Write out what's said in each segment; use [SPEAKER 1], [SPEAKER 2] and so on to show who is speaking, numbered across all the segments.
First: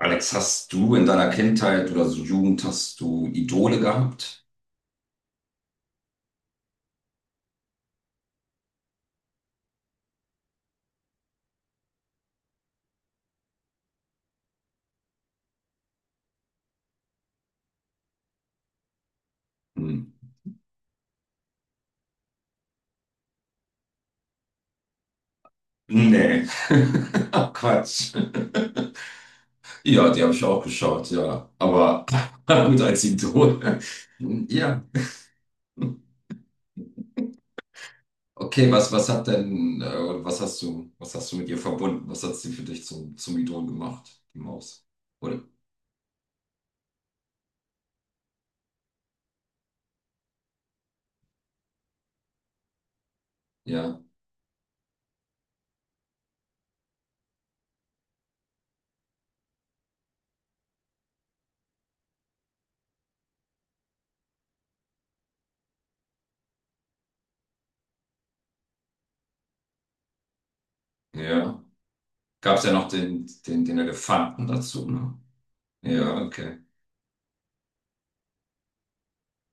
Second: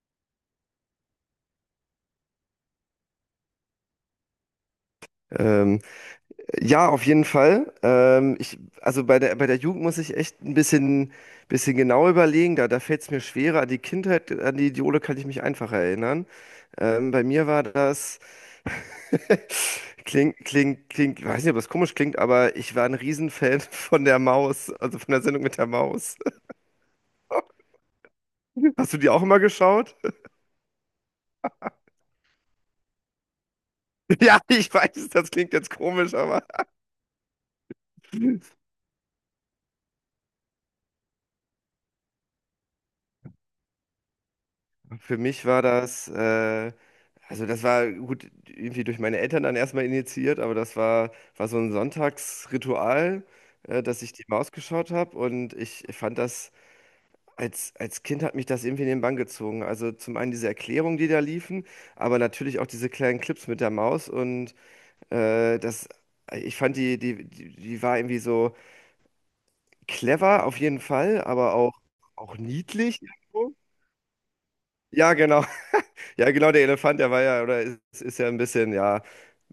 [SPEAKER 1] Alex, hast du in deiner Kindheit oder so Jugend, hast du Idole gehabt?
[SPEAKER 2] Ähm, ja, auf jeden Fall. Ich, also bei der Jugend muss ich echt ein bisschen genau überlegen. Da fällt es mir schwerer. An die Kindheit, an die Idole kann ich mich einfacher erinnern. Bei mir war das,
[SPEAKER 1] Hm.
[SPEAKER 2] klingt, weiß nicht, ob das komisch klingt, aber ich war ein Riesenfan von der Maus, also von der Sendung mit der Maus.
[SPEAKER 1] Nee. Ach, Quatsch.
[SPEAKER 2] Hast du die auch immer geschaut?
[SPEAKER 1] Ja, die habe ich auch geschaut, ja. Aber gut als Idol.
[SPEAKER 2] Ja, ich
[SPEAKER 1] Ja.
[SPEAKER 2] weiß, das klingt jetzt komisch, aber.
[SPEAKER 1] Okay, was, was hat denn, oder was hast du mit ihr verbunden? Was hat sie für dich zum, zum Idol gemacht, die Maus?
[SPEAKER 2] Für
[SPEAKER 1] Oder?
[SPEAKER 2] mich war das, also das war gut, irgendwie durch meine Eltern dann erstmal initiiert, aber das war so ein Sonntagsritual,
[SPEAKER 1] Ja.
[SPEAKER 2] dass ich die Maus geschaut habe und ich fand das, als Kind hat mich das irgendwie in den Bann gezogen. Also zum einen diese Erklärungen, die da liefen, aber natürlich auch diese kleinen Clips mit der Maus und äh, das, ich fand die war irgendwie so clever auf jeden Fall, aber
[SPEAKER 1] Ja.
[SPEAKER 2] auch
[SPEAKER 1] Gab es ja noch
[SPEAKER 2] niedlich
[SPEAKER 1] den,
[SPEAKER 2] irgendwo.
[SPEAKER 1] den, den Elefanten dazu,
[SPEAKER 2] Ja,
[SPEAKER 1] ne?
[SPEAKER 2] genau.
[SPEAKER 1] Ja,
[SPEAKER 2] Ja, genau,
[SPEAKER 1] okay.
[SPEAKER 2] der Elefant, der war ja, oder ist ja, ein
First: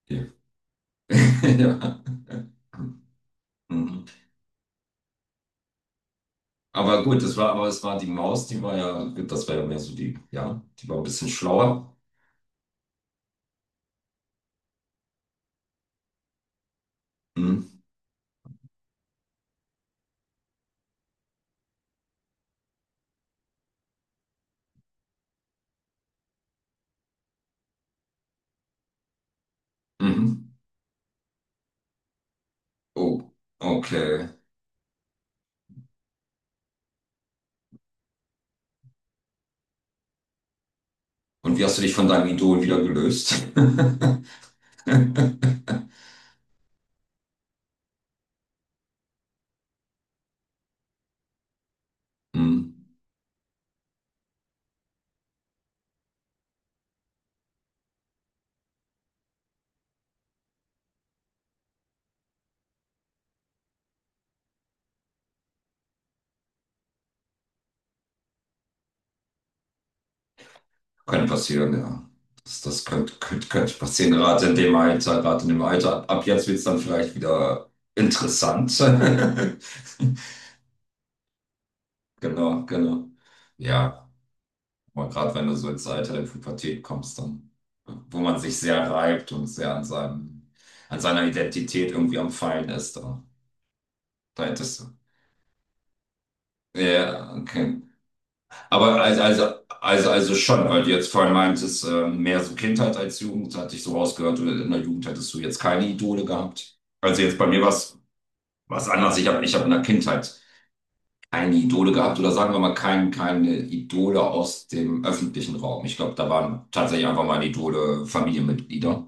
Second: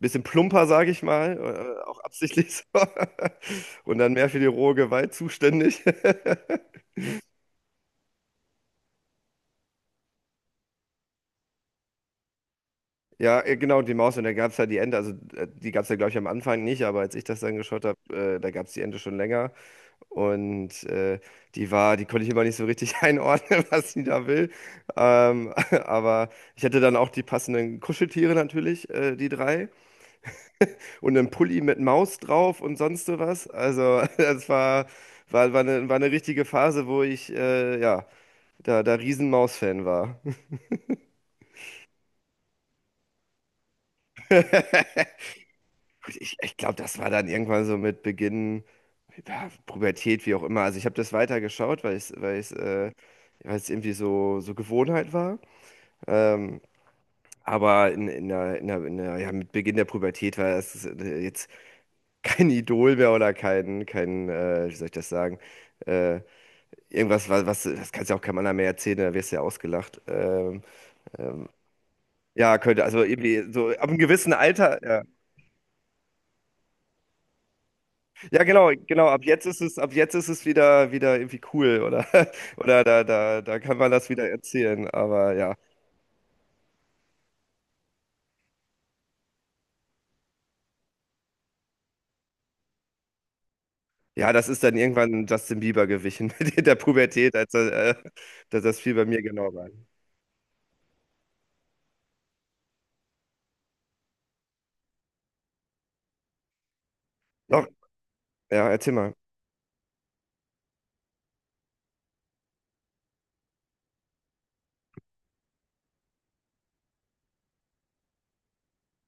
[SPEAKER 2] bisschen
[SPEAKER 1] Ja.
[SPEAKER 2] plumper, sage ich mal,
[SPEAKER 1] Ja.
[SPEAKER 2] auch absichtlich so. Und
[SPEAKER 1] Mhm.
[SPEAKER 2] dann mehr für die rohe Gewalt zuständig.
[SPEAKER 1] Aber gut, das war, aber es war die Maus, die war ja, das war ja mehr so die, ja, die war ein bisschen schlauer.
[SPEAKER 2] Ja, genau, die Maus und da gab es ja die Ente, also die gab es ja, glaube ich, am Anfang nicht, aber als ich das dann
[SPEAKER 1] Mhm.
[SPEAKER 2] geschaut habe, da gab es die Ente schon länger. Und die war, die konnte ich immer nicht so richtig einordnen, was sie da will. Ähm, aber ich hatte dann auch die passenden Kuscheltiere natürlich, die drei,
[SPEAKER 1] Mhm.
[SPEAKER 2] und einen Pulli mit Maus drauf und sonst
[SPEAKER 1] Oh,
[SPEAKER 2] sowas. Also,
[SPEAKER 1] okay.
[SPEAKER 2] das war eine richtige Phase, wo ich ja, da Riesen-Maus-Fan war.
[SPEAKER 1] Und wie hast du dich von deinem Idol wieder gelöst?
[SPEAKER 2] Gut, ich glaube, das war dann irgendwann so mit Beginn, ja, Pubertät, wie auch immer. Also ich habe das weitergeschaut, weil
[SPEAKER 1] Mhm.
[SPEAKER 2] weil es irgendwie so, so Gewohnheit war. Ähm, aber in der, ja, mit Beginn der Pubertät war es jetzt kein Idol mehr oder kein, kein, wie soll ich das sagen? Äh, Irgendwas, das kannst ja auch keinem anderen mehr erzählen, da wirst du ja ausgelacht.
[SPEAKER 1] Könnte
[SPEAKER 2] Ähm,
[SPEAKER 1] passieren, ja.
[SPEAKER 2] ja,
[SPEAKER 1] Das,
[SPEAKER 2] könnte,
[SPEAKER 1] das
[SPEAKER 2] also
[SPEAKER 1] könnte,
[SPEAKER 2] irgendwie
[SPEAKER 1] könnte,
[SPEAKER 2] so
[SPEAKER 1] könnte
[SPEAKER 2] ab einem
[SPEAKER 1] passieren,
[SPEAKER 2] gewissen
[SPEAKER 1] gerade in dem
[SPEAKER 2] Alter, ja.
[SPEAKER 1] Alter, gerade in dem Alter. Ab, ab jetzt wird es dann vielleicht wieder
[SPEAKER 2] Ja,
[SPEAKER 1] interessant.
[SPEAKER 2] genau, genau, ab jetzt ist es wieder, wieder irgendwie cool oder,
[SPEAKER 1] Genau,
[SPEAKER 2] oder
[SPEAKER 1] genau.
[SPEAKER 2] da kann man
[SPEAKER 1] Ja.
[SPEAKER 2] das wieder erzählen,
[SPEAKER 1] Aber gerade
[SPEAKER 2] aber
[SPEAKER 1] wenn du
[SPEAKER 2] ja.
[SPEAKER 1] so ins Alter der Pubertät kommst, dann, wo man sich sehr reibt und sehr an seinem, an seiner Identität irgendwie am Feilen ist, da,
[SPEAKER 2] Ja,
[SPEAKER 1] da
[SPEAKER 2] das ist dann
[SPEAKER 1] hättest du.
[SPEAKER 2] irgendwann Justin Bieber gewichen mit der
[SPEAKER 1] Ja,
[SPEAKER 2] Pubertät,
[SPEAKER 1] okay.
[SPEAKER 2] dass das viel
[SPEAKER 1] Aber
[SPEAKER 2] bei mir genau war.
[SPEAKER 1] also schon, weil du jetzt vorhin meintest, mehr so Kindheit als Jugend, hatte ich so rausgehört, du- in der Jugend hättest du jetzt keine Idole gehabt. Also jetzt bei mir
[SPEAKER 2] Doch,
[SPEAKER 1] war es
[SPEAKER 2] ja,
[SPEAKER 1] was
[SPEAKER 2] erzähl mal.
[SPEAKER 1] anders. Ich hab in der Kindheit keine Idole gehabt oder sagen wir mal kein, keine Idole aus dem öffentlichen Raum. Ich glaube, da waren tatsächlich einfach meine Idole Familienmitglieder.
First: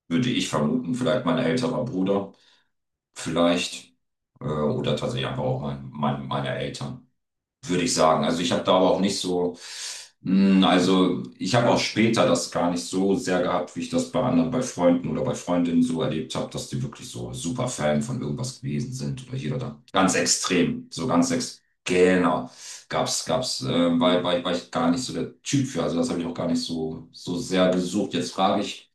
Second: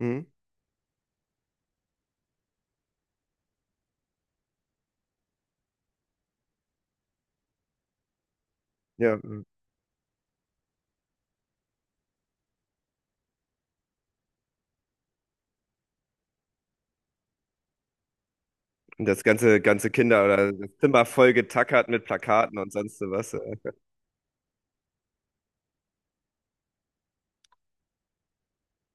[SPEAKER 2] Mhm.
[SPEAKER 1] Würde ich vermuten, vielleicht mein älterer Bruder, vielleicht, oder tatsächlich einfach auch mein, mein, meine Eltern, würde ich sagen. Also ich habe da aber auch
[SPEAKER 2] Ja,
[SPEAKER 1] nicht
[SPEAKER 2] mhm.
[SPEAKER 1] so, also ich habe auch später das gar nicht so sehr gehabt, wie ich das bei anderen, bei Freunden oder bei Freundinnen so erlebt habe, dass die wirklich so super Fan von irgendwas gewesen
[SPEAKER 2] Und das
[SPEAKER 1] sind oder jeder
[SPEAKER 2] ganze,
[SPEAKER 1] da.
[SPEAKER 2] ganze
[SPEAKER 1] Ganz
[SPEAKER 2] Kinder oder das
[SPEAKER 1] extrem,
[SPEAKER 2] Zimmer
[SPEAKER 1] so ganz
[SPEAKER 2] voll
[SPEAKER 1] extrem.
[SPEAKER 2] getackert mit
[SPEAKER 1] Genau,
[SPEAKER 2] Plakaten und sonst so
[SPEAKER 1] gab's,
[SPEAKER 2] was.
[SPEAKER 1] gab's, äh, war ich gar nicht so der Typ für, also das habe ich auch gar nicht so, so sehr gesucht. Jetzt frage ich,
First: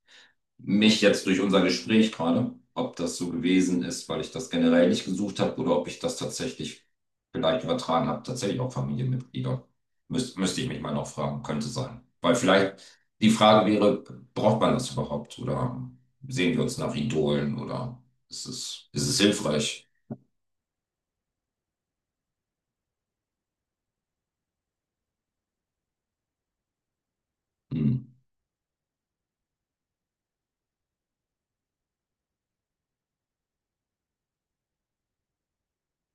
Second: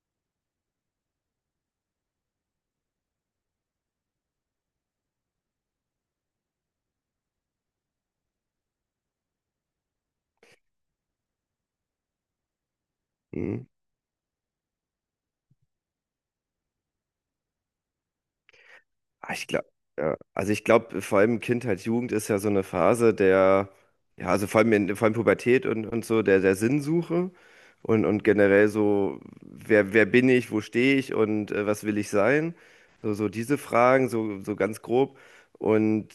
[SPEAKER 1] mich jetzt durch unser Gespräch gerade, ob das so gewesen ist, weil ich das generell nicht gesucht habe oder ob ich das tatsächlich vielleicht übertragen habe, tatsächlich auch Familienmitglieder. Müsste ich mich mal noch fragen, könnte sein. Weil vielleicht die
[SPEAKER 2] Mhm.
[SPEAKER 1] Frage wäre, braucht man das überhaupt oder sehen wir uns nach Idolen oder ist es
[SPEAKER 2] Ich glaube,
[SPEAKER 1] hilfreich?
[SPEAKER 2] ja. Also ich glaube, vor allem Kindheit, Jugend ist ja so eine Phase der, ja, also vor allem vor allem Pubertät und so, der, der Sinnsuche
[SPEAKER 1] Hm,
[SPEAKER 2] und generell so, wer bin ich, wo stehe ich und was will ich sein? So, so diese Fragen, so, so ganz grob. Und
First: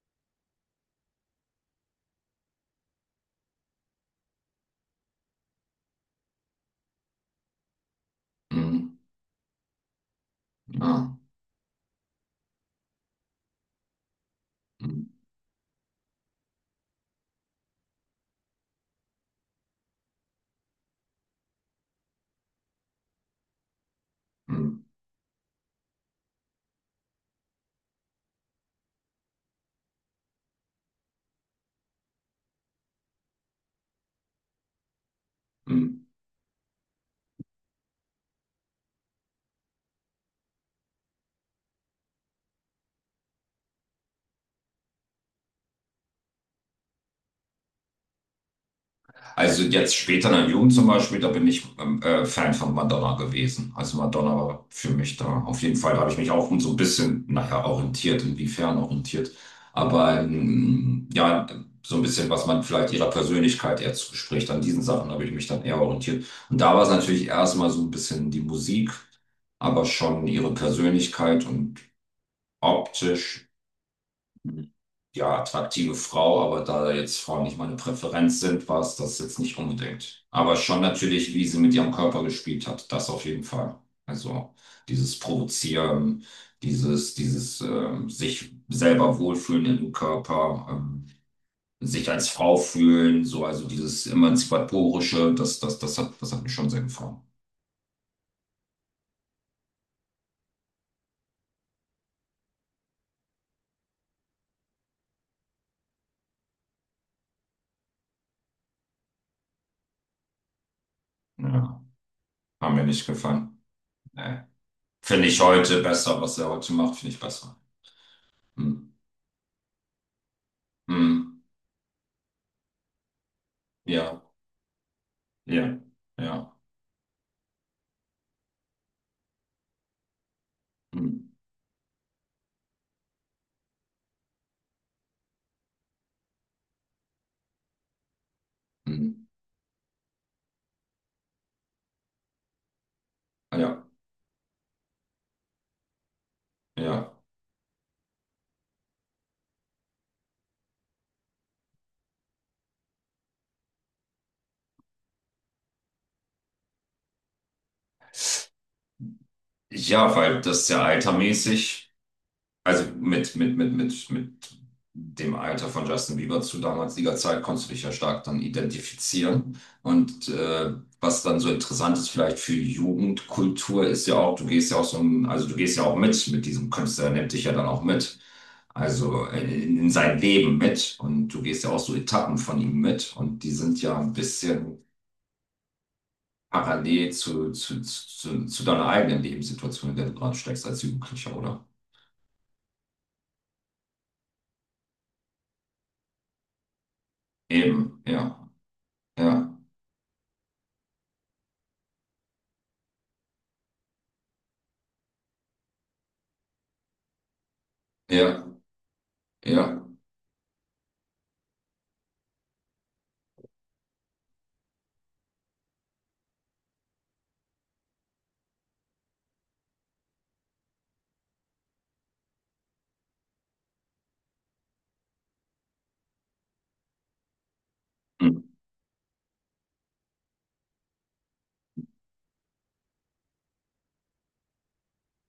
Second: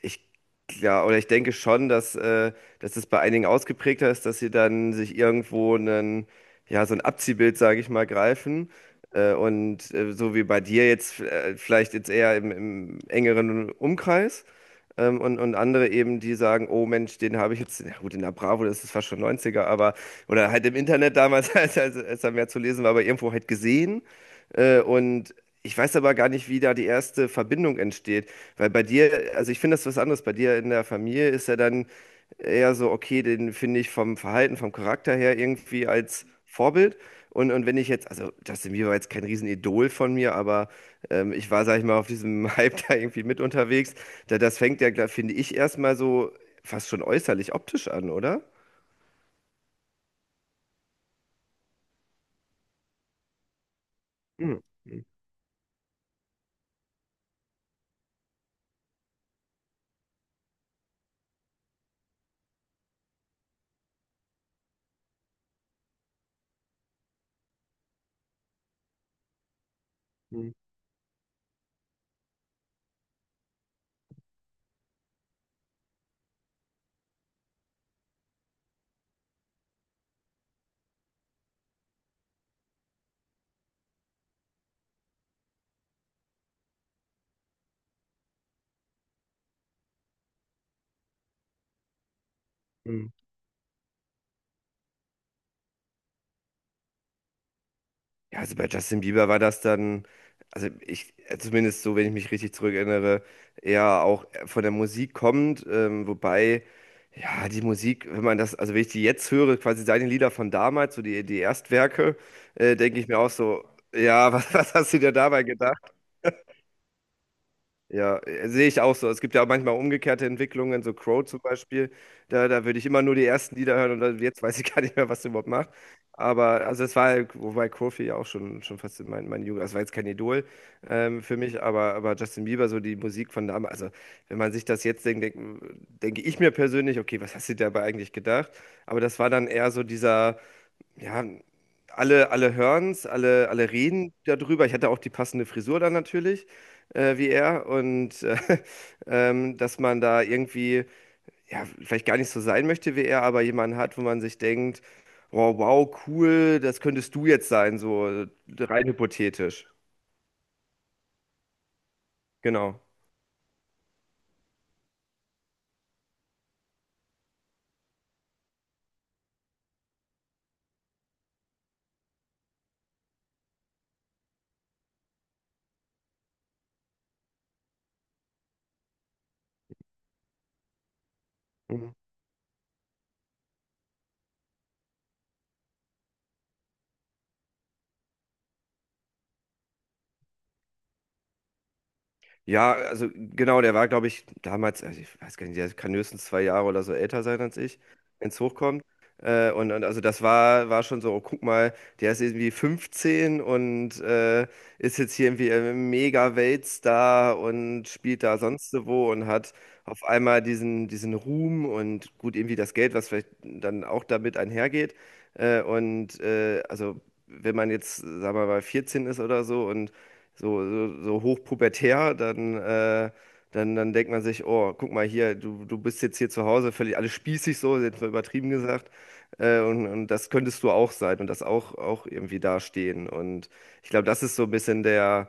[SPEAKER 2] ich Klar, oder ich denke schon, dass es bei einigen ausgeprägter ist, dass sie dann sich irgendwo einen, ja, so ein Abziehbild, sage ich mal, greifen.
[SPEAKER 1] hm,
[SPEAKER 2] So wie bei dir
[SPEAKER 1] ja,
[SPEAKER 2] jetzt, vielleicht jetzt eher im engeren Umkreis.
[SPEAKER 1] hm,
[SPEAKER 2] Und andere eben, die sagen, oh Mensch, den habe ich jetzt, na gut, in der Bravo, das ist fast schon Neunziger aber, oder halt im Internet damals, als da mehr zu lesen war, aber irgendwo halt gesehen.
[SPEAKER 1] hm,
[SPEAKER 2] Äh, und Ich weiß aber gar nicht, wie da die erste Verbindung entsteht. Weil bei dir, also ich finde das was anderes. Bei dir in der Familie ist er dann eher so, okay, den finde ich vom Verhalten, vom Charakter her irgendwie
[SPEAKER 1] hm.
[SPEAKER 2] als Vorbild. Und wenn ich jetzt, also Justin Bieber war jetzt kein Riesenidol von mir, aber ich war, sag ich mal, auf diesem Hype da irgendwie mit unterwegs. Das fängt ja, glaub- finde ich, erstmal so fast schon äußerlich optisch an, oder?
[SPEAKER 1] Also jetzt später in der Jugend zum Beispiel, da bin ich Fan von Madonna gewesen. Also Madonna
[SPEAKER 2] Hm,
[SPEAKER 1] war für mich da. Auf jeden Fall da habe ich mich auch so ein bisschen, naja, orientiert, inwiefern orientiert. Aber ja, so ein bisschen, was man vielleicht ihrer Persönlichkeit eher zuspricht. An diesen Sachen habe ich mich dann eher orientiert. Und da war es natürlich erstmal so ein bisschen die Musik, aber schon
[SPEAKER 2] hm,
[SPEAKER 1] ihre Persönlichkeit und optisch ja, attraktive Frau, aber da jetzt Frauen nicht meine Präferenz sind, war es das jetzt nicht unbedingt. Aber schon natürlich, wie sie mit ihrem Körper gespielt hat, das auf jeden Fall. Also dieses Provozieren, dieses sich selber wohlfühlen im Körper, sich als Frau
[SPEAKER 2] hm.
[SPEAKER 1] fühlen, so also dieses Emanzipatorische, das hat mir schon sehr gefallen.
[SPEAKER 2] Ja, also bei Justin Bieber war das dann, also zumindest so, wenn ich mich richtig zurückerinnere, eher auch von der Musik kommend, wobei, ja, die Musik, wenn man das, also wenn ich die jetzt höre, quasi seine Lieder von damals, so die
[SPEAKER 1] Ja,
[SPEAKER 2] Erstwerke,
[SPEAKER 1] hat mir
[SPEAKER 2] denke
[SPEAKER 1] nicht
[SPEAKER 2] ich mir auch
[SPEAKER 1] gefallen.
[SPEAKER 2] so, ja,
[SPEAKER 1] Nee.
[SPEAKER 2] was hast du dir
[SPEAKER 1] Finde ich
[SPEAKER 2] dabei
[SPEAKER 1] heute besser, was er heute macht, finde ich besser.
[SPEAKER 2] ja, sehe ich
[SPEAKER 1] Hm.
[SPEAKER 2] auch so. Es gibt ja auch manchmal umgekehrte Entwicklungen, so Crow zum
[SPEAKER 1] Hm.
[SPEAKER 2] Beispiel. Da würde ich immer nur die ersten Lieder hören und dann,
[SPEAKER 1] Ja,
[SPEAKER 2] jetzt weiß ich gar nicht mehr, was der überhaupt macht.
[SPEAKER 1] ja, ja.
[SPEAKER 2] Aber also es war, wobei Kofi ja auch schon fast in meine Jugend, das war jetzt kein Idol
[SPEAKER 1] Hm,
[SPEAKER 2] für mich, aber Justin Bieber, so die Musik von damals, also wenn man sich das jetzt denke ich mir persönlich, okay, was hast du dir dabei eigentlich gedacht? Aber das
[SPEAKER 1] hm.
[SPEAKER 2] war dann eher so dieser ja, alle hören's, alle
[SPEAKER 1] Ja,
[SPEAKER 2] reden darüber. Ich hatte auch die passende Frisur dann natürlich,
[SPEAKER 1] ja.
[SPEAKER 2] wie er. Und dass man da irgendwie, ja, vielleicht gar nicht so sein möchte wie er, aber jemanden hat, wo man sich denkt, wow, cool, das könntest du jetzt sein, so rein hypothetisch.
[SPEAKER 1] Ja, weil das ja altermäßig,
[SPEAKER 2] Genau.
[SPEAKER 1] also mit dem Alter von Justin Bieber zu damaliger Zeit konntest du dich ja stark dann identifizieren. Und was dann so interessant ist, vielleicht für Jugendkultur, ist ja auch, du gehst ja auch so, ein- also du gehst ja auch mit diesem Künstler, der nimmt dich ja dann auch mit. Also in sein Leben mit. Und du gehst ja auch so
[SPEAKER 2] Mhm.
[SPEAKER 1] Etappen von ihm mit. Und die sind ja ein bisschen parallel zu deiner eigenen Lebenssituation, in der du gerade steckst als Jugendlicher, oder?
[SPEAKER 2] Ja, also genau, der war, glaube ich, damals, also ich weiß gar nicht, der kann höchstens zwei Jahre oder so älter sein als ich,
[SPEAKER 1] Eben,
[SPEAKER 2] wenn es
[SPEAKER 1] ja,
[SPEAKER 2] hochkommt.
[SPEAKER 1] ja,
[SPEAKER 2] Also das war, war schon so, oh, guck mal, der ist irgendwie 15 und ist jetzt hier irgendwie ein Mega-Weltstar und spielt da
[SPEAKER 1] ja,
[SPEAKER 2] sonst so wo und hat
[SPEAKER 1] ja.
[SPEAKER 2] auf einmal diesen Ruhm und gut, irgendwie das Geld, was vielleicht dann auch damit einhergeht. Also wenn man jetzt, sagen wir mal, 14 ist oder so und so hochpubertär, dann denkt man sich, oh, guck mal hier, du bist jetzt hier zu Hause, völlig alles spießig so, jetzt mal übertrieben
[SPEAKER 1] Hm.
[SPEAKER 2] gesagt. Und das könntest du auch sein und das auch irgendwie dastehen. Und ich glaube, das ist so ein bisschen der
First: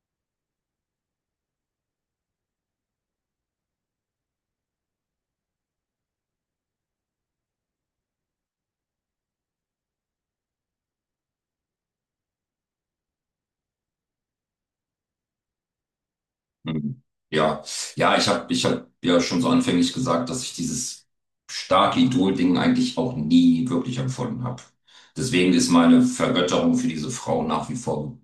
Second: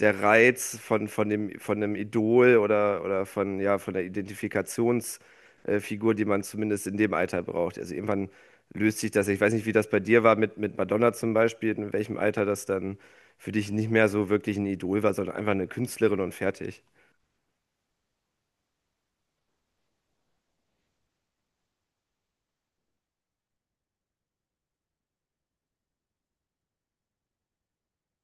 [SPEAKER 2] der Reiz von dem, von einem Idol oder von, ja, von der Identifikationsfigur, die man zumindest in dem Alter braucht. Also irgendwann löst sich das. Ich weiß nicht, wie das bei dir war mit Madonna zum Beispiel, in welchem Alter das dann für dich nicht mehr so wirklich ein Idol war, sondern einfach eine Künstlerin und fertig.
[SPEAKER 1] Mhm. Ja, ja, ich hab ja schon so anfänglich gesagt, dass ich dieses starke Idol-Ding eigentlich auch nie wirklich empfunden habe. Deswegen ist meine Vergötterung für diese Frau nach wie vor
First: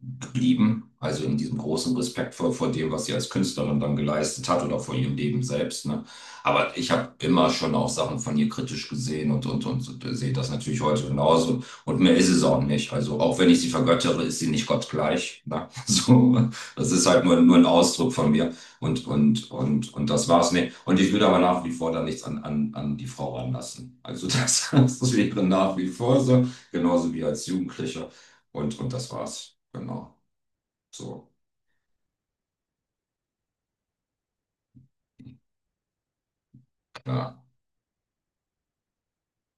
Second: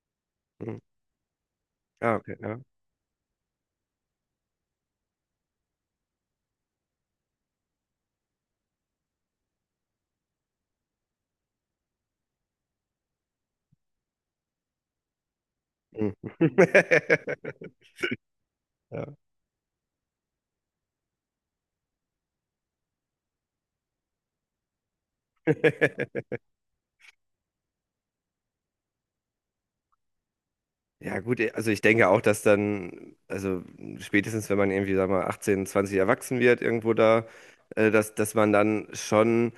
[SPEAKER 2] Hm.
[SPEAKER 1] geblieben. Also in diesem großen
[SPEAKER 2] Ah,
[SPEAKER 1] Respekt
[SPEAKER 2] okay,
[SPEAKER 1] vor,
[SPEAKER 2] ja.
[SPEAKER 1] vor dem, was sie als Künstlerin dann geleistet hat oder vor ihrem Leben selbst. Ne? Aber ich habe immer schon auch Sachen von ihr kritisch gesehen sehe das natürlich heute genauso. Und mehr ist es auch nicht. Also auch wenn ich sie vergöttere, ist sie nicht gottgleich. Ne?
[SPEAKER 2] Hm.
[SPEAKER 1] So, das ist halt nur, nur ein Ausdruck von mir.
[SPEAKER 2] Ja.
[SPEAKER 1] Und das war's. Nee. Und ich will aber nach wie vor da nichts an, an, an die Frau ranlassen. Also das, das wäre nach wie vor so, genauso wie als Jugendlicher. Und das war's. Genau.
[SPEAKER 2] Ja,
[SPEAKER 1] So.
[SPEAKER 2] gut, also ich denke auch, dass dann, also spätestens wenn man irgendwie, sag mal, 18, 20 erwachsen wird, irgendwo da,
[SPEAKER 1] Ja,
[SPEAKER 2] dass man dann schon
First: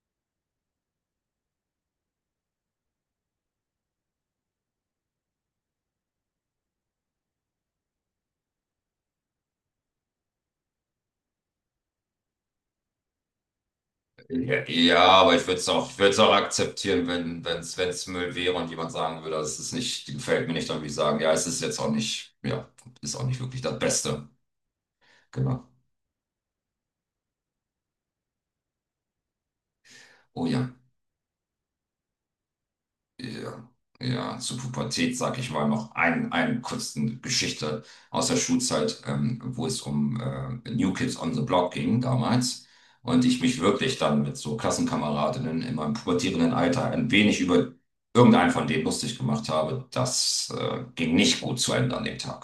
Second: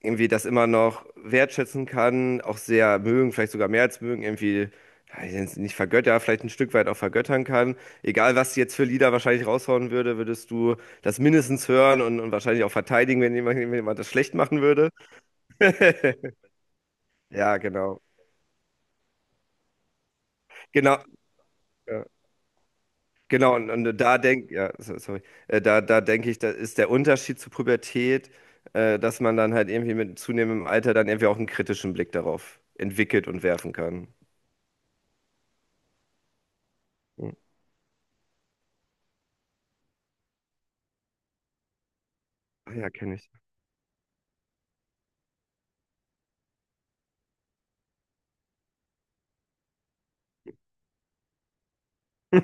[SPEAKER 2] irgendwie das immer noch wertschätzen kann, auch sehr mögen, vielleicht sogar mehr als mögen, irgendwie, ja, ich nenn's nicht vergötter, vielleicht ein Stück weit auch vergöttern kann. Egal, was sie jetzt für Lieder wahrscheinlich raushauen würde, würdest du das mindestens hören und wahrscheinlich auch verteidigen, wenn wenn jemand das schlecht machen
[SPEAKER 1] ja,
[SPEAKER 2] würde.
[SPEAKER 1] ja, aber ich würde es auch, ich würde es auch akzeptieren, wenn,
[SPEAKER 2] Ja, genau.
[SPEAKER 1] wenn's Müll wäre und jemand sagen würde, das ist nicht, gefällt mir nicht, dann würde ich
[SPEAKER 2] Genau.
[SPEAKER 1] sagen, ja, es ist jetzt auch
[SPEAKER 2] Ja.
[SPEAKER 1] nicht, ja, ist auch nicht
[SPEAKER 2] Genau,
[SPEAKER 1] wirklich das
[SPEAKER 2] und da
[SPEAKER 1] Beste.
[SPEAKER 2] sorry,
[SPEAKER 1] Genau.
[SPEAKER 2] da denke ich, da ist der Unterschied zur Pubertät, dass man dann halt irgendwie mit
[SPEAKER 1] Oh
[SPEAKER 2] zunehmendem
[SPEAKER 1] ja.
[SPEAKER 2] Alter dann irgendwie auch einen kritischen Blick darauf entwickelt und
[SPEAKER 1] Ja,
[SPEAKER 2] werfen kann.
[SPEAKER 1] ja, zur Pubertät sage ich mal noch eine kurzen
[SPEAKER 2] Ja,
[SPEAKER 1] Geschichte aus der Schulzeit, wo es um New Kids on the Block ging damals.
[SPEAKER 2] Ah ja, kenne
[SPEAKER 1] Und ich
[SPEAKER 2] ich.
[SPEAKER 1] mich wirklich dann mit so Klassenkameradinnen in meinem pubertierenden Alter ein wenig über irgendeinen von denen lustig gemacht habe. Das ging nicht gut zu Ende an dem Tag.